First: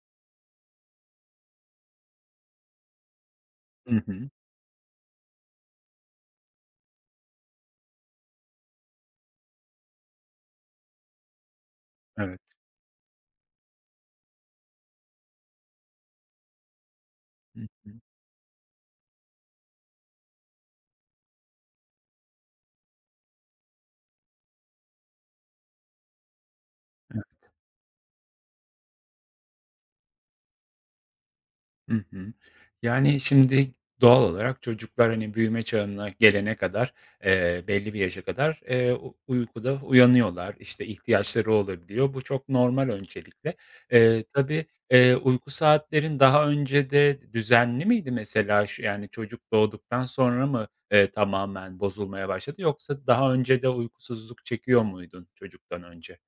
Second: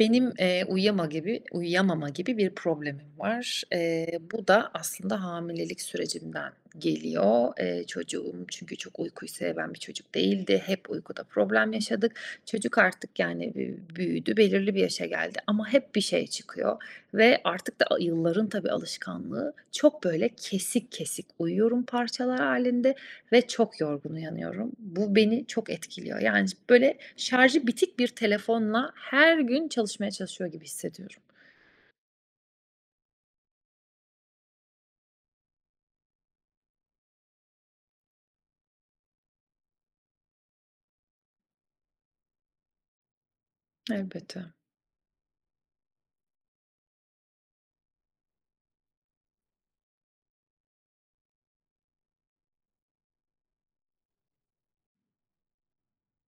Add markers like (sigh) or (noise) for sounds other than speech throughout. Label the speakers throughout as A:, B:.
A: Benim, uyuyamama gibi bir problemim var.
B: Hı
A: Eee,
B: hı.
A: bu da aslında hamilelik sürecimden geliyor. Çocuğum çünkü çok uykuyu seven bir çocuk değildi. Hep uykuda problem yaşadık.
B: Evet.
A: Çocuk artık, yani, büyüdü, belirli bir yaşa geldi ama hep bir şey çıkıyor ve
B: Hı
A: artık da
B: hı.
A: yılların tabii alışkanlığı çok, böyle, kesik kesik uyuyorum parçalar halinde. Ve çok yorgun uyanıyorum. Bu beni çok etkiliyor. Yani, böyle,
B: Evet.
A: şarjı bitik bir telefonla her gün çalışmaya çalışıyor gibi hissediyorum.
B: Hı hı. Yani, şimdi doğal olarak çocuklar, hani, büyüme çağına gelene kadar, belli bir yaşa kadar, u uykuda uyanıyorlar. İşte, ihtiyaçları olabiliyor. Bu çok normal öncelikle. Eee,
A: Elbette.
B: tabii, uyku saatlerin daha önce de düzenli miydi mesela? Yani, çocuk doğduktan sonra mı, tamamen bozulmaya başladı yoksa daha önce de uykusuzluk çekiyor muydun çocuktan önce?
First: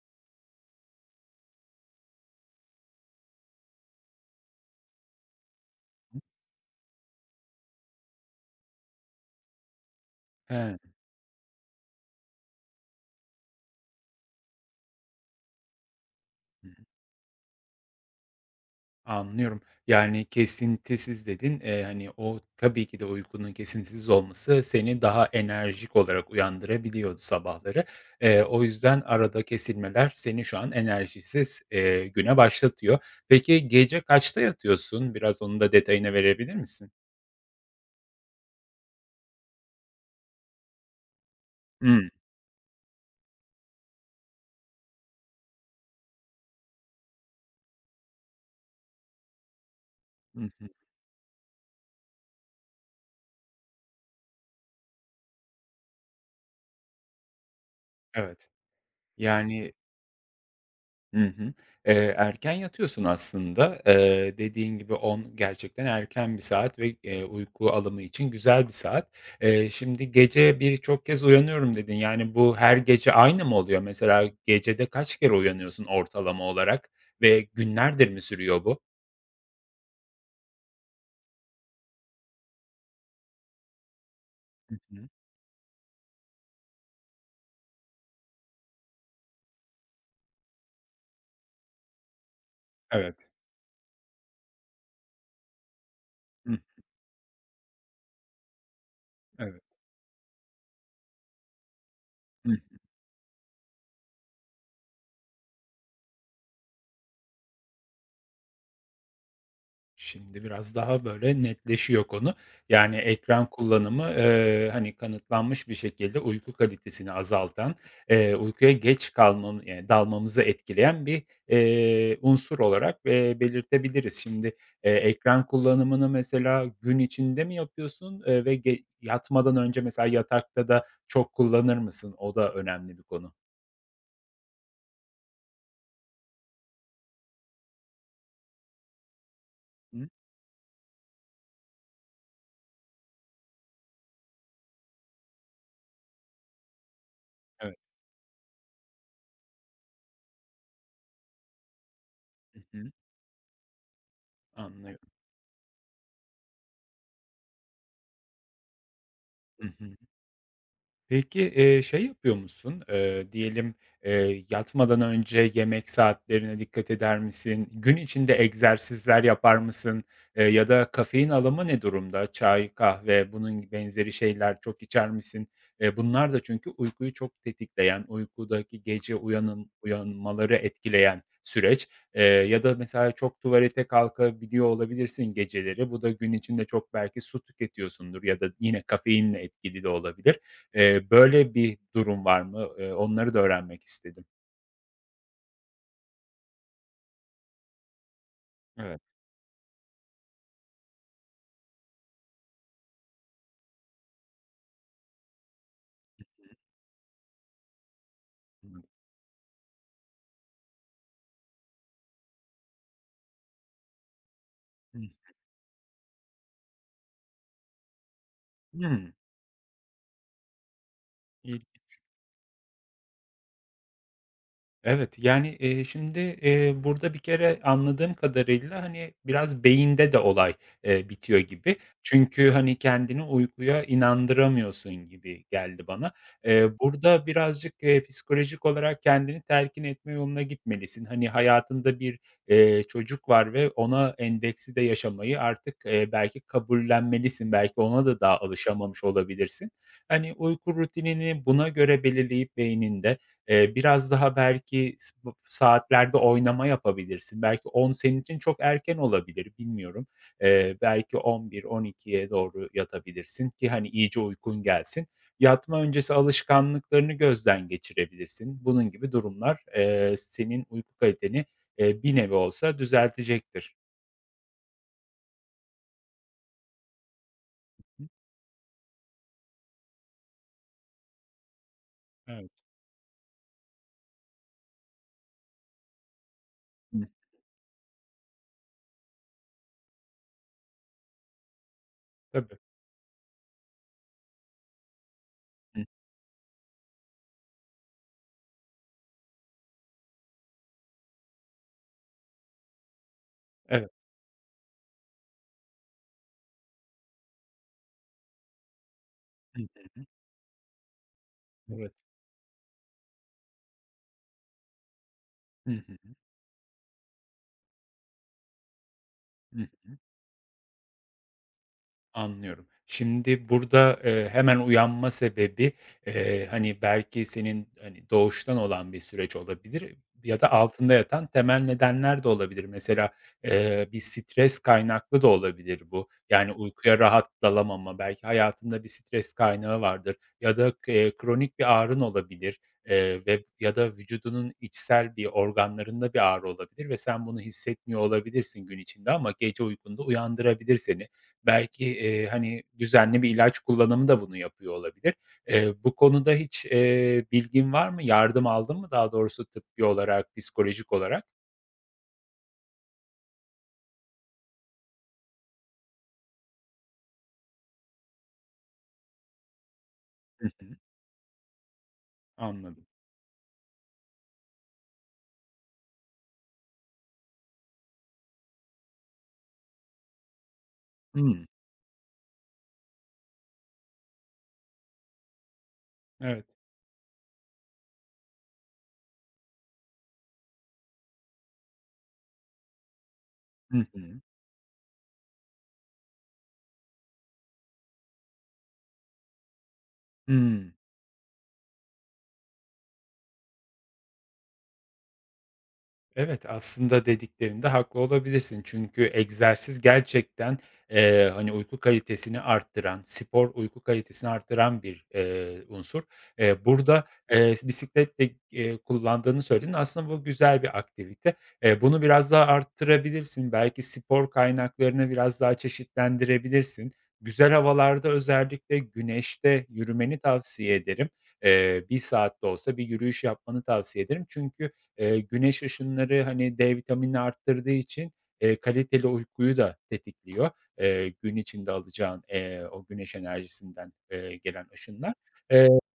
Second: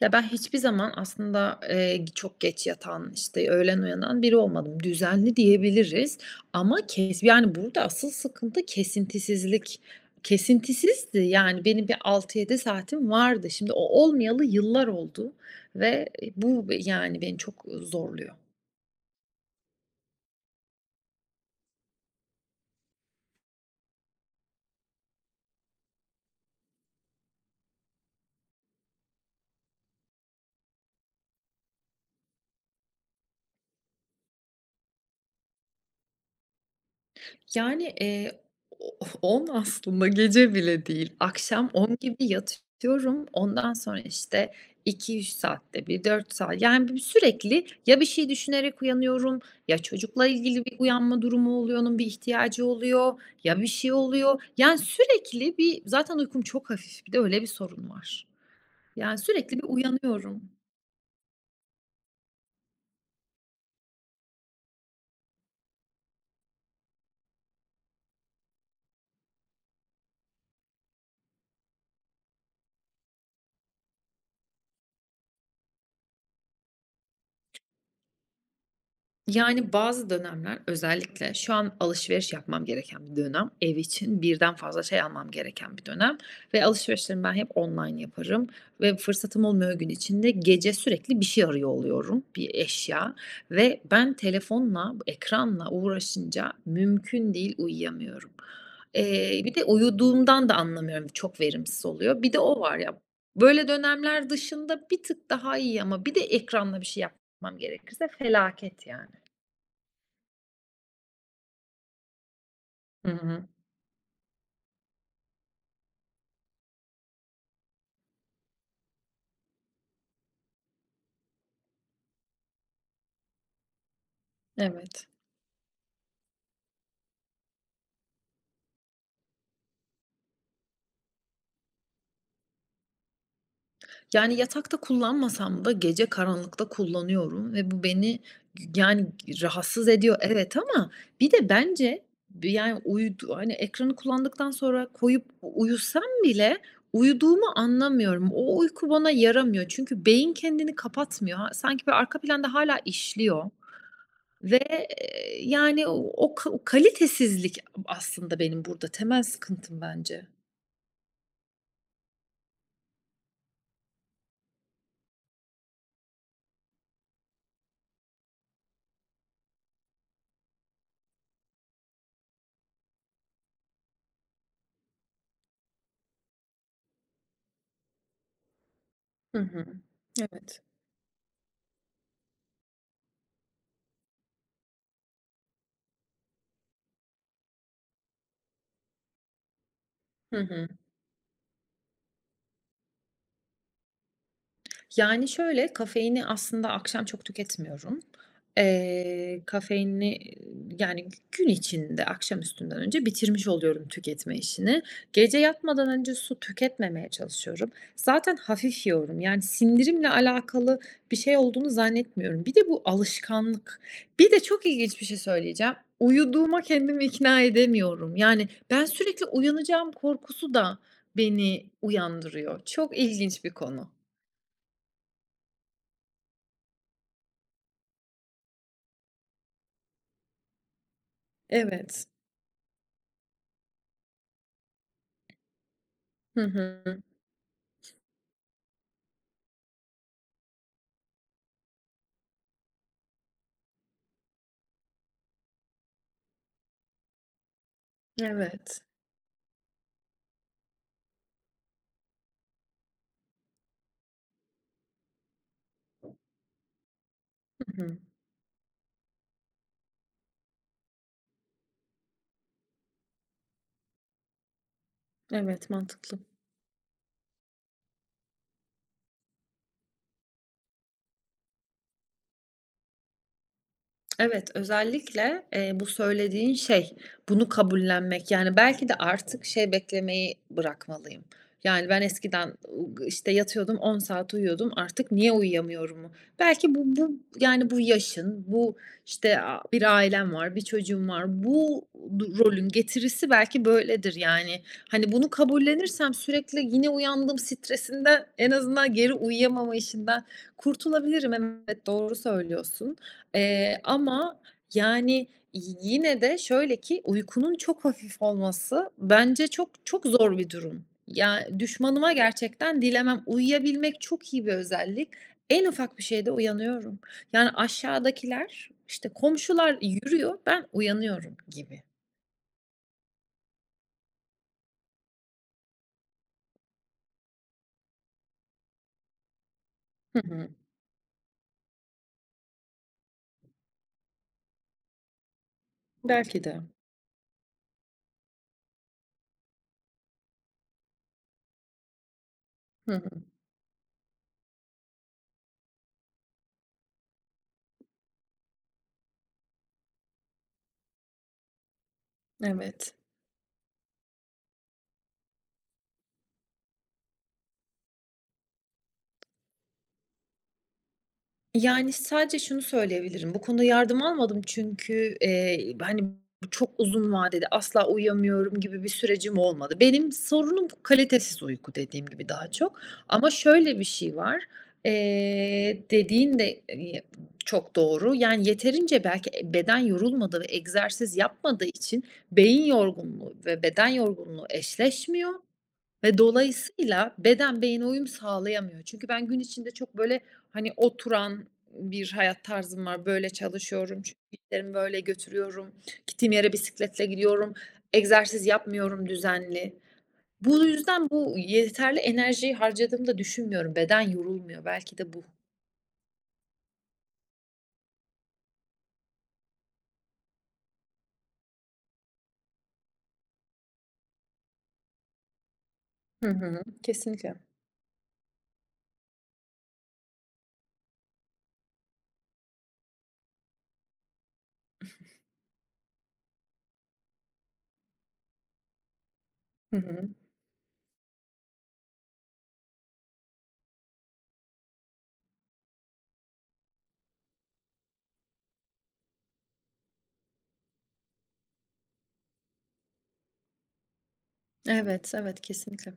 A: Ya, ben hiçbir zaman aslında, çok geç yatan, işte, öğlen uyanan biri olmadım. Düzenli diyebiliriz ama yani, burada asıl sıkıntı kesintisizlik.
B: He.
A: Kesintisizdi, yani, benim bir altı yedi saatim vardı. Şimdi o olmayalı yıllar oldu ve, bu, yani, beni çok zorluyor.
B: Anlıyorum. Yani, "kesintisiz" dedin. Hani, o tabii ki de uykunun kesintisiz olması seni daha enerjik olarak uyandırabiliyordu sabahları. O yüzden arada kesilmeler seni şu an enerjisiz, güne başlatıyor. Peki, gece kaçta yatıyorsun? Biraz onun da detayına verebilir misin?
A: Yani, o 10 (laughs) aslında gece bile değil. Akşam on
B: Hımm.
A: gibi yatıyorum. Ondan sonra, işte, iki üç saatte bir, 4 saat yani, sürekli ya bir şey düşünerek uyanıyorum ya çocukla
B: Hı
A: ilgili
B: hı.
A: bir uyanma durumu oluyor, onun bir ihtiyacı oluyor ya bir şey oluyor. Yani, sürekli bir zaten uykum çok hafif, bir de öyle bir sorun var.
B: Evet.
A: Yani, sürekli bir
B: Yani.
A: uyanıyorum.
B: Hı hı. Erken yatıyorsun aslında. Dediğin gibi 10 gerçekten erken bir saat ve, uyku alımı için güzel bir saat. Şimdi gece birçok kez uyanıyorum dedin. Yani bu her gece aynı mı oluyor? Mesela gecede kaç kere uyanıyorsun ortalama olarak ve günlerdir mi sürüyor bu?
A: Yani, bazı dönemler özellikle şu an alışveriş yapmam gereken bir dönem. Ev için birden
B: Hı
A: fazla şey
B: hı.
A: almam gereken bir dönem ve alışverişlerimi ben hep online yaparım ve fırsatım olmuyor gün içinde. Gece sürekli bir şey arıyor oluyorum, bir eşya
B: Evet.
A: ve ben telefonla, ekranla uğraşınca
B: Hıh,
A: mümkün değil, uyuyamıyorum. Bir
B: evet.
A: de uyuduğumdan da anlamıyorum, çok verimsiz oluyor. Bir de o var ya. Böyle dönemler dışında bir tık daha iyi ama bir de ekranla bir şey yapmam gerekirse felaket yani.
B: Şimdi biraz daha böyle netleşiyor konu. Yani
A: Hı
B: ekran
A: hı.
B: kullanımı, hani, kanıtlanmış bir şekilde uyku kalitesini azaltan, uykuya geç kalmam dalmamızı etkileyen bir, unsur olarak, belirtebiliriz. Şimdi,
A: Evet.
B: ekran kullanımını mesela gün içinde mi yapıyorsun, ve yatmadan önce mesela yatakta da çok kullanır mısın? O da önemli bir konu.
A: Yani yatakta kullanmasam da gece karanlıkta kullanıyorum ve bu beni yani rahatsız
B: Hı,
A: ediyor evet ama bir de bence bir yani hani ekranı kullandıktan sonra koyup uyusam bile uyuduğumu
B: evet.
A: anlamıyorum. O uyku bana yaramıyor. Çünkü beyin kendini kapatmıyor. Sanki bir arka planda
B: Hı
A: hala
B: hı.
A: işliyor ve,
B: Anlıyorum.
A: yani o kalitesizlik aslında benim burada temel
B: Hı
A: sıkıntım
B: hı.
A: bence.
B: Peki, şey yapıyor musun? Diyelim, yatmadan önce yemek saatlerine dikkat eder misin? Gün içinde egzersizler yapar mısın? Ya da kafein alımı ne durumda? Çay, kahve, bunun benzeri şeyler çok içer misin? Bunlar da çünkü uykuyu çok tetikleyen, uykudaki gece
A: Hı hı.
B: uyanmaları
A: Evet.
B: etkileyen süreç. Ya da mesela çok tuvalete kalkabiliyor olabilirsin geceleri. Bu da gün içinde çok belki su tüketiyorsundur ya da yine kafeinle etkili de
A: Hı
B: olabilir.
A: hı.
B: Böyle bir durum var mı? Onları da öğrenmek istedim.
A: Yani, şöyle, kafeini aslında akşam çok tüketmiyorum.
B: Evet.
A: Kafeinini, yani, gün içinde akşam üstünden önce bitirmiş oluyorum tüketme işini. Gece yatmadan önce su tüketmemeye çalışıyorum. Zaten hafif yiyorum. Yani, sindirimle alakalı bir şey olduğunu zannetmiyorum. Bir de bu alışkanlık. Bir de çok ilginç bir
B: Hımm.
A: şey söyleyeceğim. Uyuduğuma kendimi ikna edemiyorum. Yani, ben
B: Hımm.
A: sürekli uyanacağım korkusu da beni uyandırıyor. Çok ilginç bir konu.
B: Evet, yani, şimdi, burada bir kere anladığım kadarıyla, hani, biraz beyinde de olay, bitiyor gibi.
A: Evet.
B: Çünkü, hani, kendini uykuya inandıramıyorsun gibi geldi bana.
A: Hı
B: Eee,
A: hı.
B: burada birazcık, psikolojik olarak kendini telkin etme yoluna gitmelisin. Hani, hayatında bir, çocuk var ve ona endeksli de yaşamayı artık, belki kabullenmelisin. Belki ona da daha
A: Evet.
B: alışamamış olabilirsin. Hani, uyku rutinini buna göre belirleyip beyninde. Biraz daha belki bu saatlerde oynama yapabilirsin. Belki
A: Hı
B: on
A: hı.
B: senin için çok erken olabilir, bilmiyorum. Belki 11-12'ye doğru yatabilirsin ki, hani, iyice uykun gelsin.
A: Evet,
B: Yatma öncesi
A: mantıklı.
B: alışkanlıklarını gözden geçirebilirsin. Bunun gibi durumlar, senin uyku kaliteni, bir nevi olsa düzeltecektir.
A: Evet, özellikle, bu söylediğin şey, bunu
B: Hı.
A: kabullenmek. Yani, belki de artık şey beklemeyi bırakmalıyım. Yani, ben eskiden,
B: Evet.
A: işte, yatıyordum, 10 saat uyuyordum, artık niye uyuyamıyorumu. Belki bu
B: Hı.
A: bu, yani, bu yaşın, bu, işte, bir ailem var, bir çocuğum var. Bu
B: Tabii.
A: rolün getirisi belki böyledir, yani. Hani, bunu
B: Hı.
A: kabullenirsem sürekli yine uyandım stresinden, en azından geri uyuyamama işinden kurtulabilirim. Evet, doğru söylüyorsun. Eee,
B: Evet.
A: ama, yani, yine de şöyle ki uykunun çok hafif olması bence çok
B: Hı.
A: çok zor bir durum. Ya,
B: Evet.
A: düşmanıma gerçekten dilemem. Uyuyabilmek çok iyi bir özellik. En ufak bir
B: Hı.
A: şeyde uyanıyorum. Yani, aşağıdakiler, işte,
B: Hı
A: komşular
B: hı.
A: yürüyor, ben uyanıyorum gibi.
B: Anlıyorum. Şimdi burada, hemen uyanma sebebi, hani, belki senin, hani, doğuştan olan bir süreç olabilir
A: Hı
B: ya
A: hı.
B: da altında yatan temel nedenler de olabilir. Mesela, bir stres kaynaklı da olabilir bu.
A: Belki
B: Yani,
A: de.
B: uykuya rahat dalamama, belki hayatında bir stres kaynağı vardır ya da kronik bir ağrın olabilir,
A: Hı hı.
B: ve ya da vücudunun içsel bir organlarında bir ağrı olabilir ve sen bunu hissetmiyor olabilirsin gün içinde ama gece uykunda uyandırabilir seni. Belki, hani,
A: Evet.
B: düzenli bir ilaç kullanımı da bunu yapıyor olabilir. Bu konuda hiç, bilgin var mı? Yardım aldın mı daha doğrusu tıbbi olarak, psikolojik olarak?
A: Yani, sadece şunu söyleyebilirim, bu konuda yardım almadım çünkü, hani, bu çok uzun vadede asla uyuyamıyorum gibi bir sürecim olmadı. Benim
B: Hı
A: sorunum
B: hı.
A: kalitesiz uyku dediğim gibi daha çok
B: Anladım.
A: ama şöyle bir şey var, dediğin de, çok doğru. Yani, yeterince belki, beden yorulmadı ve egzersiz
B: Hımm.
A: yapmadığı için beyin yorgunluğu ve beden yorgunluğu eşleşmiyor ve
B: Evet.
A: dolayısıyla beden beyine uyum sağlayamıyor. Çünkü ben gün içinde çok böyle, hani, oturan bir hayat tarzım var. Böyle
B: Hı
A: çalışıyorum, çünkü
B: hı.
A: işlerimi böyle götürüyorum. Gittiğim yere bisikletle gidiyorum. Egzersiz yapmıyorum düzenli. Bu
B: Hıı.
A: yüzden bu yeterli enerjiyi harcadığımı da düşünmüyorum. Beden yorulmuyor. Belki de bu.
B: Evet, aslında dediklerinde haklı olabilirsin. Çünkü egzersiz gerçekten, hani, uyku kalitesini arttıran, spor uyku kalitesini arttıran bir, unsur.
A: Hı hı.
B: Burada,
A: Kesinlikle.
B: bisiklet de, kullandığını söyledin. Aslında bu güzel bir aktivite. Bunu biraz daha arttırabilirsin. Belki spor kaynaklarını biraz daha çeşitlendirebilirsin. Güzel havalarda özellikle güneşte
A: Hı hı.
B: yürümeni tavsiye ederim. 1 saat de olsa bir yürüyüş yapmanı tavsiye ederim. Çünkü, güneş ışınları, hani, D vitaminini arttırdığı için, kaliteli uykuyu da tetikliyor. Gün içinde alacağın, o güneş enerjisinden, gelen
A: Evet,
B: ışınlar.
A: evet,
B: Eee,
A: kesinlikle.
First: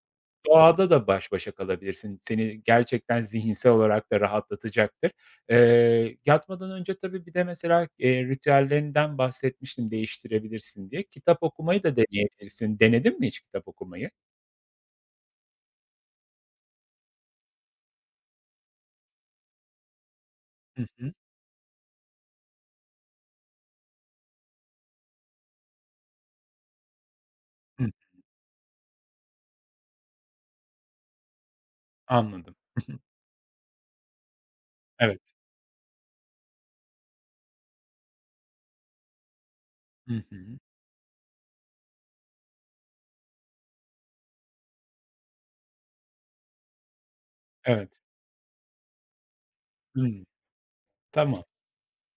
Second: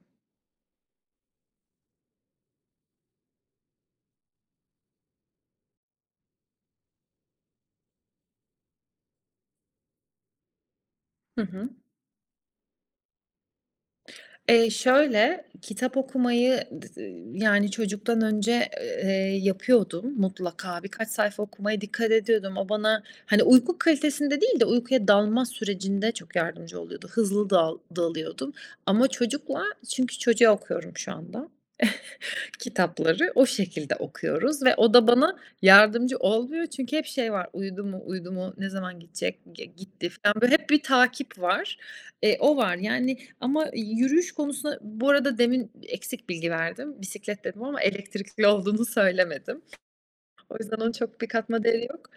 B: doğada da baş başa kalabilirsin. Seni gerçekten zihinsel olarak da rahatlatacaktır. Yatmadan önce tabii bir de mesela, ritüellerinden bahsetmiştim değiştirebilirsin diye.
A: Hı
B: Kitap
A: hı.
B: okumayı da deneyebilirsin. Denedin mi hiç kitap okumayı?
A: Şöyle, kitap okumayı d d yani çocuktan önce, eee, yapıyordum mutlaka.
B: Hı
A: Birkaç
B: hı.
A: sayfa okumaya dikkat ediyordum. O bana, hani, uyku kalitesinde değil de uykuya dalma sürecinde çok yardımcı oluyordu. Hızlı
B: Hı.
A: dalıyordum ama çocukla çünkü çocuğa okuyorum şu anda.
B: Anladım. (laughs)
A: Kitapları o şekilde okuyoruz ve o da
B: Evet.
A: bana yardımcı olmuyor çünkü hep şey var, "Uyudu mu, uyudu mu, ne zaman gidecek, gitti."
B: Hı
A: falan böyle
B: hı.
A: hep bir takip var. O var. Yani ama yürüyüş konusunda bu arada demin eksik bilgi verdim. Bisiklet dedim ama
B: Evet.
A: elektrikli olduğunu söylemedim.
B: Hımm.
A: O yüzden onun çok bir
B: Tamam.
A: katma değeri yok.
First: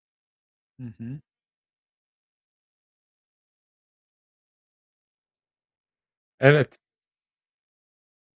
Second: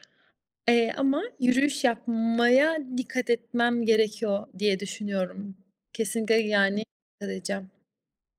B: Hı
A: Eee,
B: hı.
A: ama yürüyüş yapmaya dikkat etmem gerekiyor diye düşünüyorum. Kesinlikle yani
B: Evet,
A: dikkat edeceğim.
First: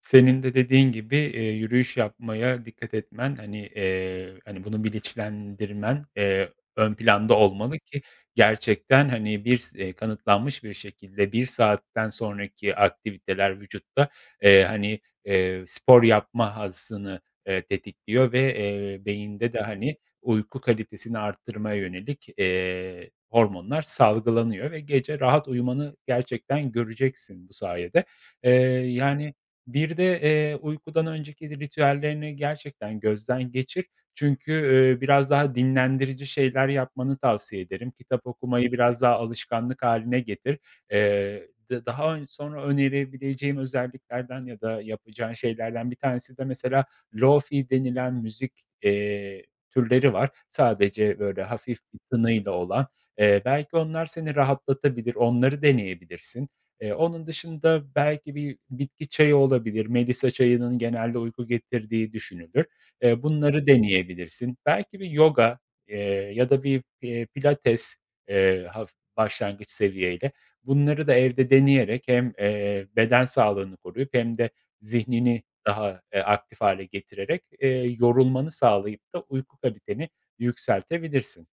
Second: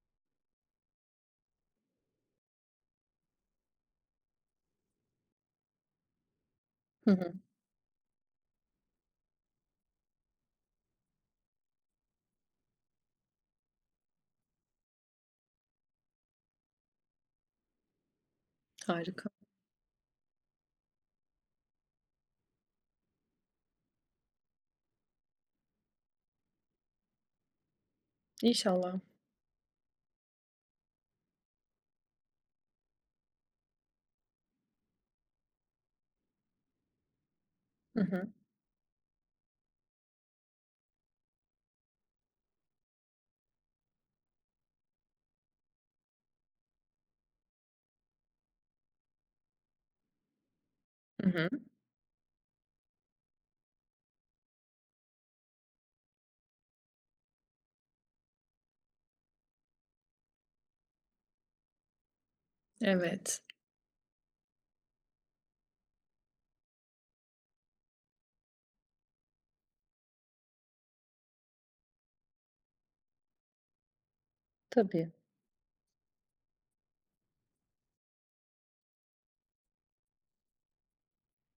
B: senin de dediğin gibi, yürüyüş yapmaya dikkat etmen, hani, hani, bunu bilinçlendirmen, ön
A: Hı hı.
B: planda olmalı ki gerçekten, hani, bir s kanıtlanmış bir şekilde bir saatten sonraki aktiviteler vücutta, hani, spor yapma hazzını, tetikliyor ve,
A: Harika.
B: beyinde de, hani, uyku kalitesini arttırmaya yönelik, hormonlar salgılanıyor ve gece rahat uyumanı gerçekten göreceksin bu sayede. Eee,
A: İnşallah.
B: yani, bir de, uykudan önceki ritüellerini gerçekten gözden geçir. Çünkü, biraz daha dinlendirici şeyler yapmanı tavsiye ederim.
A: Hı hı.
B: Kitap okumayı biraz daha alışkanlık haline getir. D daha sonra önerebileceğim özelliklerden ya da yapacağın şeylerden bir tanesi de mesela lofi denilen müzik, eee, türleri var. Sadece
A: Hı
B: böyle
A: hı.
B: hafif bir tınıyla olan. Belki onlar seni rahatlatabilir, onları deneyebilirsin. Onun dışında belki bir bitki çayı olabilir. Melisa çayının genelde uyku getirdiği düşünülür. Eee,
A: Evet.
B: bunları deneyebilirsin. Belki bir yoga, eee, ya da bir, pilates, haf başlangıç seviyeyle bunları da evde deneyerek hem, beden sağlığını koruyup hem de
A: Tabii.
B: zihnini daha, aktif hale getirerek, yorulmanı sağlayıp da uyku kaliteni yükseltebilirsin.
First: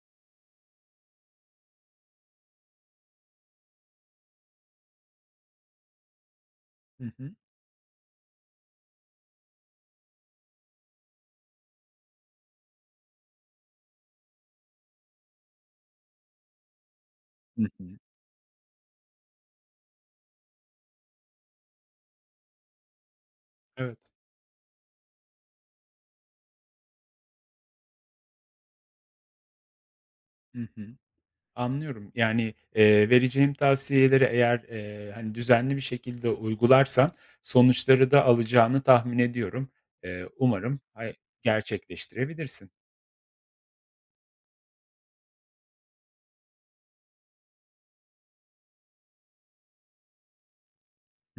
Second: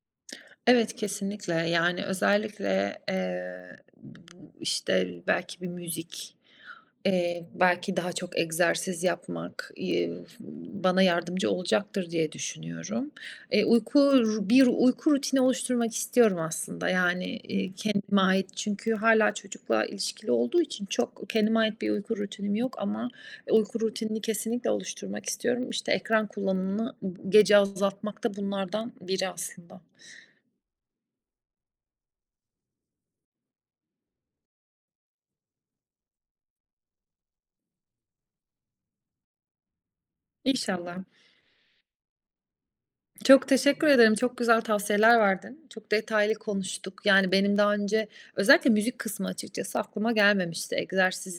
A: Evet, kesinlikle. Yani özellikle, bu, işte, belki bir müzik,
B: Hı hı.
A: belki daha çok egzersiz yapmak, bana yardımcı olacaktır diye düşünüyorum. Uyku ru Bir uyku rutini oluşturmak istiyorum aslında. Yani,
B: Hı hı.
A: kendime ait çünkü hala çocukla ilişkili olduğu için çok kendime ait bir uyku rutinim yok ama e, uyku
B: Evet.
A: rutinini kesinlikle oluşturmak istiyorum. İşte, ekran kullanımını gece azaltmak da bunlardan biri aslında.
B: Hı hı. Anlıyorum. Yani, vereceğim tavsiyeleri eğer, hani, düzenli bir şekilde uygularsan sonuçları da alacağını tahmin ediyorum. Umarım
A: İnşallah.
B: gerçekleştirebilirsin.
A: Çok teşekkür ederim. Çok güzel tavsiyeler verdin. Çok detaylı konuştuk. Yani benim daha önce özellikle müzik kısmı açıkçası aklıma gelmemişti.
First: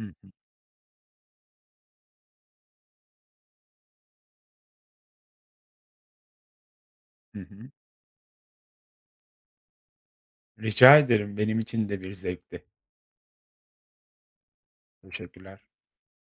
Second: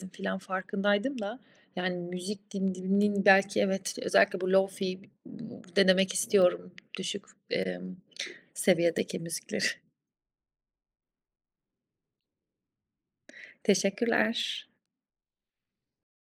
B: Hı hı.
A: filan farkındaydım da. Yani müzik dininin belki evet özellikle bu lofi denemek istiyorum. Düşük,
B: Hı hı.
A: emm, seviyedeki müzikleri.
B: Rica ederim. Benim için de bir zevkti.
A: (laughs) Teşekkürler.
B: Teşekkürler.